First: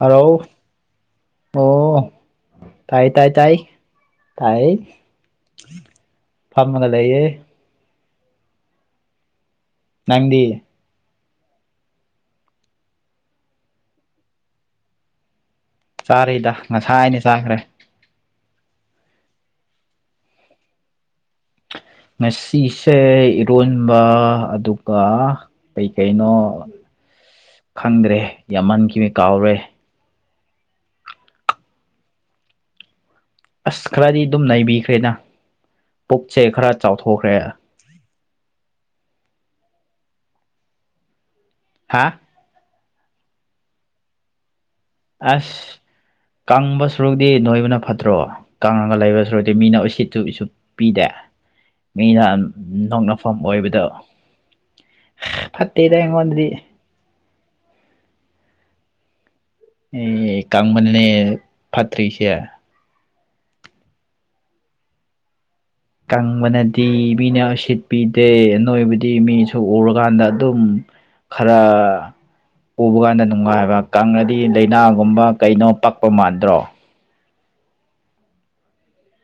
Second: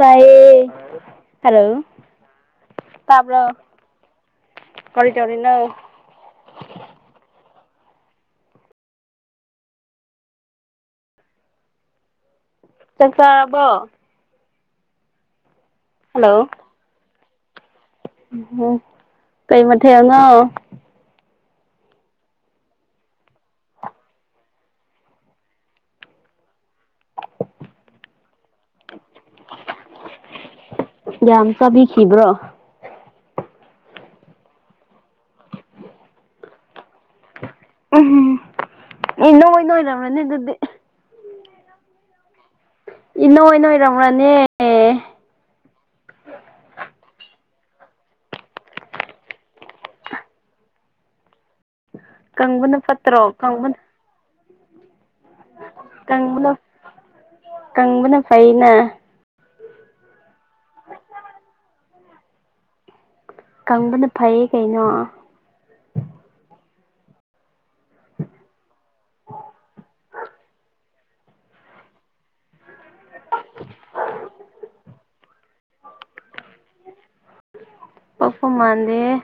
hello hello ꯑꯣ ꯇꯥꯏ ꯇꯥꯏ ꯇꯥꯕ꯭ꯔꯣ ꯇꯥꯏ ꯇꯥꯏ ꯀꯔꯤ ꯇꯧꯔꯤꯅꯣ ꯐꯝꯃꯒ ꯂꯩꯌꯦ ꯅꯪꯗꯤ ꯆꯥꯛꯆꯔꯕꯣ ꯍꯜꯂꯣ ꯆꯥꯔꯦꯗ ꯉꯁꯥꯏꯅ ꯆꯥꯈ꯭ꯔꯦ ꯎꯝ ꯀꯩ ꯃꯊꯦꯜ ꯅꯣ ꯉꯁꯤꯁꯦ ꯏꯔꯣꯟꯕ ꯑꯗꯨꯒ ꯀꯩ ꯀꯩꯅꯣ ꯈꯪꯗ꯭ꯔꯦ ꯌꯥꯝꯃꯟꯈꯔꯦ ꯀꯥꯎꯔꯦ ꯌꯥꯝ ꯆꯥꯕꯤꯈꯤꯕ꯭ꯔꯣ ꯑꯁ ꯈꯔꯗꯤ ꯑꯗꯨꯝ ꯅꯩꯕꯤꯈ꯭ꯔꯦꯅ ꯄꯨꯛꯁꯦ ꯈꯔ ꯆꯥꯎꯊꯣꯛꯈ꯭ꯔꯦ ꯎꯝ ꯏꯅꯣꯏ ꯅꯣꯏꯔꯝꯃꯅꯤ ꯑꯗꯨꯗꯤ ꯍꯥ ꯏꯅꯣꯏ ꯅꯣꯏꯔꯝꯃꯤ ꯑꯁ ꯀꯪꯕ ꯁꯨꯔꯨꯛꯇꯤ ꯅꯣꯏꯕꯅ ꯐꯠꯇ꯭ꯔꯣ ꯀꯪꯉꯒ ꯂꯩꯕ ꯁꯔꯨꯗꯤ ꯃꯤꯅ ꯎ ꯁꯤꯠꯇꯨ ꯎꯁꯨ ꯄꯤꯗꯦ ꯃꯤꯅ ꯀꯪꯕꯅ ꯐꯠꯇ꯭ꯔꯣ ꯅꯣꯛꯅꯐꯝ ꯀꯪꯕꯅ ꯑꯣꯏꯕꯗꯣ ꯐꯠꯇꯦꯗ ꯑꯩꯉꯣꯟꯗꯗꯤ ꯀꯪꯕꯅ ꯀꯪꯕꯅ ꯐꯩꯅ ꯑꯦ ꯀꯪꯕꯗꯨꯅꯦ ꯐꯠꯇ꯭ꯔꯤꯁꯦ ꯀꯪꯕꯅ ꯐꯩꯌꯦ ꯀꯩꯅꯣ ꯀꯪꯕꯅꯗꯤ ꯃꯤꯅ ꯎꯁꯤꯠ ꯄꯤꯗꯦ ꯅꯣꯏꯕꯗꯤ ꯃꯤꯅꯁꯨ ꯎꯔꯀꯥꯟꯗ ꯑꯗꯨꯝ ꯈꯔ ꯎꯕ ꯀꯥꯟꯗ ꯅꯨꯡꯉꯥꯏꯕ ꯀꯪꯉꯗꯤ ꯂꯩꯅꯥꯒꯨꯝꯕ ꯀꯩꯅꯣ ꯄꯛꯄ ꯃꯥꯟꯗ꯭ꯔꯣ ꯑꯈꫭꯏ ꯃꯥꯟꯅ°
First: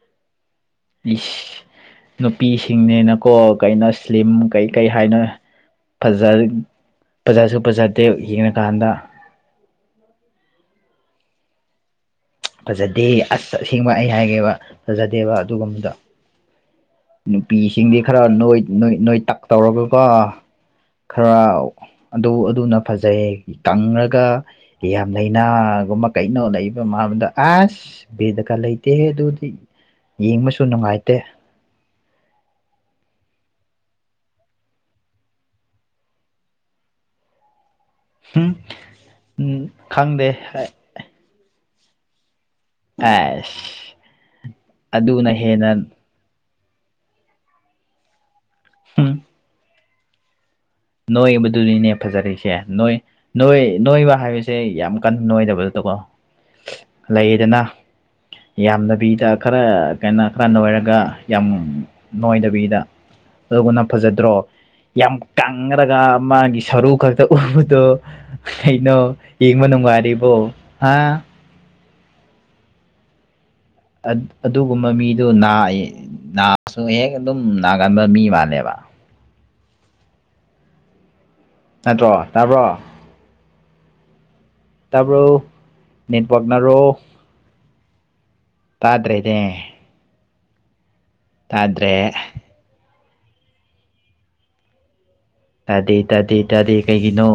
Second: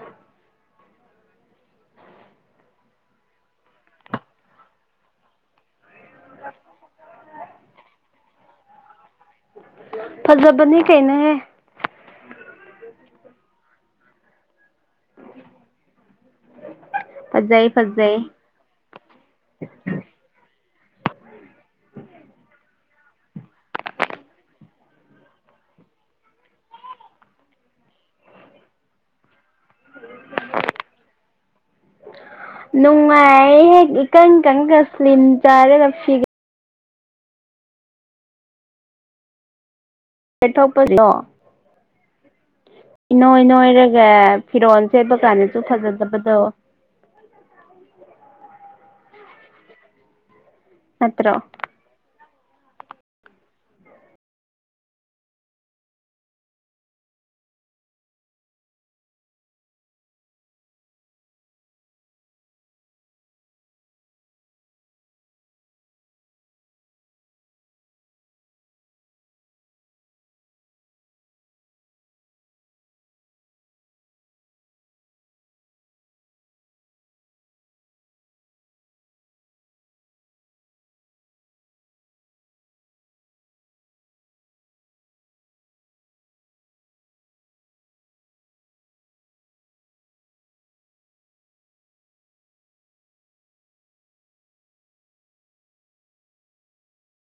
ꯏꯁ ꯅꯨꯄꯤꯁꯤꯡꯅꯦꯅꯀꯣ ꯀꯩꯅꯣ ꯁꯂꯤꯝ ꯀꯩ ꯀꯩ ꯍꯥꯏꯅꯣ ꯐꯖꯥ ꯐꯖꯥꯁꯨ ꯐꯖꯥꯗꯦ ꯌꯦꯡꯉꯀꯥꯟꯗ ꯐꯖꯕꯅꯦ ꯀꯩꯅꯣ ꯍꯦ ꯐꯖꯗꯦ ꯑꯁ ꯑꯁꯦꯡꯕ ꯑꯩ ꯍꯥꯏꯒꯦꯕ ꯐꯖꯗꯦꯕ ꯑꯗꯨꯒꯨꯝꯕꯗꯣ ꯐꯖꯩ ꯅꯨꯄꯤꯁꯤꯡꯗꯤ ꯐꯖꯩ ꯈꯔ ꯅꯣꯏ ꯅꯣꯏ ꯇꯛ ꯇꯧꯔꯒꯀꯣ ꯈꯔ ꯑꯗꯨ ꯑꯗꯨꯅ ꯐꯖꯩ ꯀꯪꯉꯒ ꯌꯥꯝ ꯂꯥꯏꯅꯥꯒꯨꯝꯕ ꯀꯩꯅꯣ ꯂꯩꯕ ꯃꯥꯥꯟꯕꯗ ꯑꯁ ꯕꯦꯗꯀꯥ ꯂꯩꯇꯦ ꯍ° ꯑꯗꯨꯗꯤ ꯌꯦꯡꯕꯁꯨ ꯅꯨꯡꯉꯥꯏꯇꯦ ꯅꯨꯡꯉꯥꯏ ꯍꯦ ꯏꯀꯪ ꯀꯪ ꯀꯔꯤꯟ ꯆꯒꯥ ꯐꯤꯒ ꯑꯨꯝ [inaudible] ꯑꯁ ꯏꯅꯣꯏ ꯅꯣꯏꯔꯒ ꯐꯤꯔꯣꯜ ꯁꯦꯠꯄ ꯑꯗꯨꯅ ꯀꯥꯟꯗꯁꯨ ꯍꯦꯟꯅ ꯐꯖꯗꯕꯗꯣ [inaudible] ꯎꯝ ꯅꯠꯇ꯭ꯔꯣ ꯅꯣꯏꯕꯗꯨ ꯂꯩꯅꯤꯅ° ꯐꯖꯔꯁꯦ ꯅꯣꯏ ꯅꯣꯏ ꯅꯣꯏꯕ ꯍꯥꯏꯕꯁꯦ ꯌꯥꯝ ꯀꯟꯅ ꯅꯣꯏꯗꯕ ꯅꯠꯇꯀꯣ ꯂꯩꯌꯦꯗꯅ ꯌꯥꯝꯗꯕꯤꯗ ꯈꯔ ꯀꯩꯅꯣ ꯈꯔ ꯅꯣꯏꯔꯒ ꯌꯥꯝ ꯅꯣꯏꯗꯕꯤꯗ ꯑꯗꯨꯒꯅ ꯐꯖꯗ꯭ꯔꯣ ꯌꯥꯝ ꯀꯪꯔꯒ ꯃꯥꯒꯤ ꯁꯔꯨ ꯈꯛꯇ ꯎꯕꯗꯣ ꯏꯩꯅꯣ ꯌ°ꯡꯕꯥ ꯅꯨꯡꯉꯥꯔꯤꯕꫭ ꯍꯥ ꯑꯗꯨꯒꯨꯝꯕ ꯃꯤꯗꯨꯅꯥ ꯅꯥꯏ ꯅꯥꯁꯨ ꯍꯦꯛ ꯑꯗꯨꯝ ꯅꯥꯒꯟꯕ ꯃꯤ ꯃꯥꯜꯅꯦꯕ ꯅꯠꯇ꯭ꯔꯣ ꯇꯥꯕ꯭ꯔꯣ ꯇꯥꯔꯕ ꯅꯦꯠ ꯋꯥꯀꯅꯔꯣ ꯇꯥꯗ꯭ꯔꯦꯅ° ꯇꯥꯗ꯭ꯔꯦ ꯇꯥꯗꯦ ꯇꯥꯗꯦ ꯇꯥꯗꯦ ꯀꯩꯒꯤꯅꯣ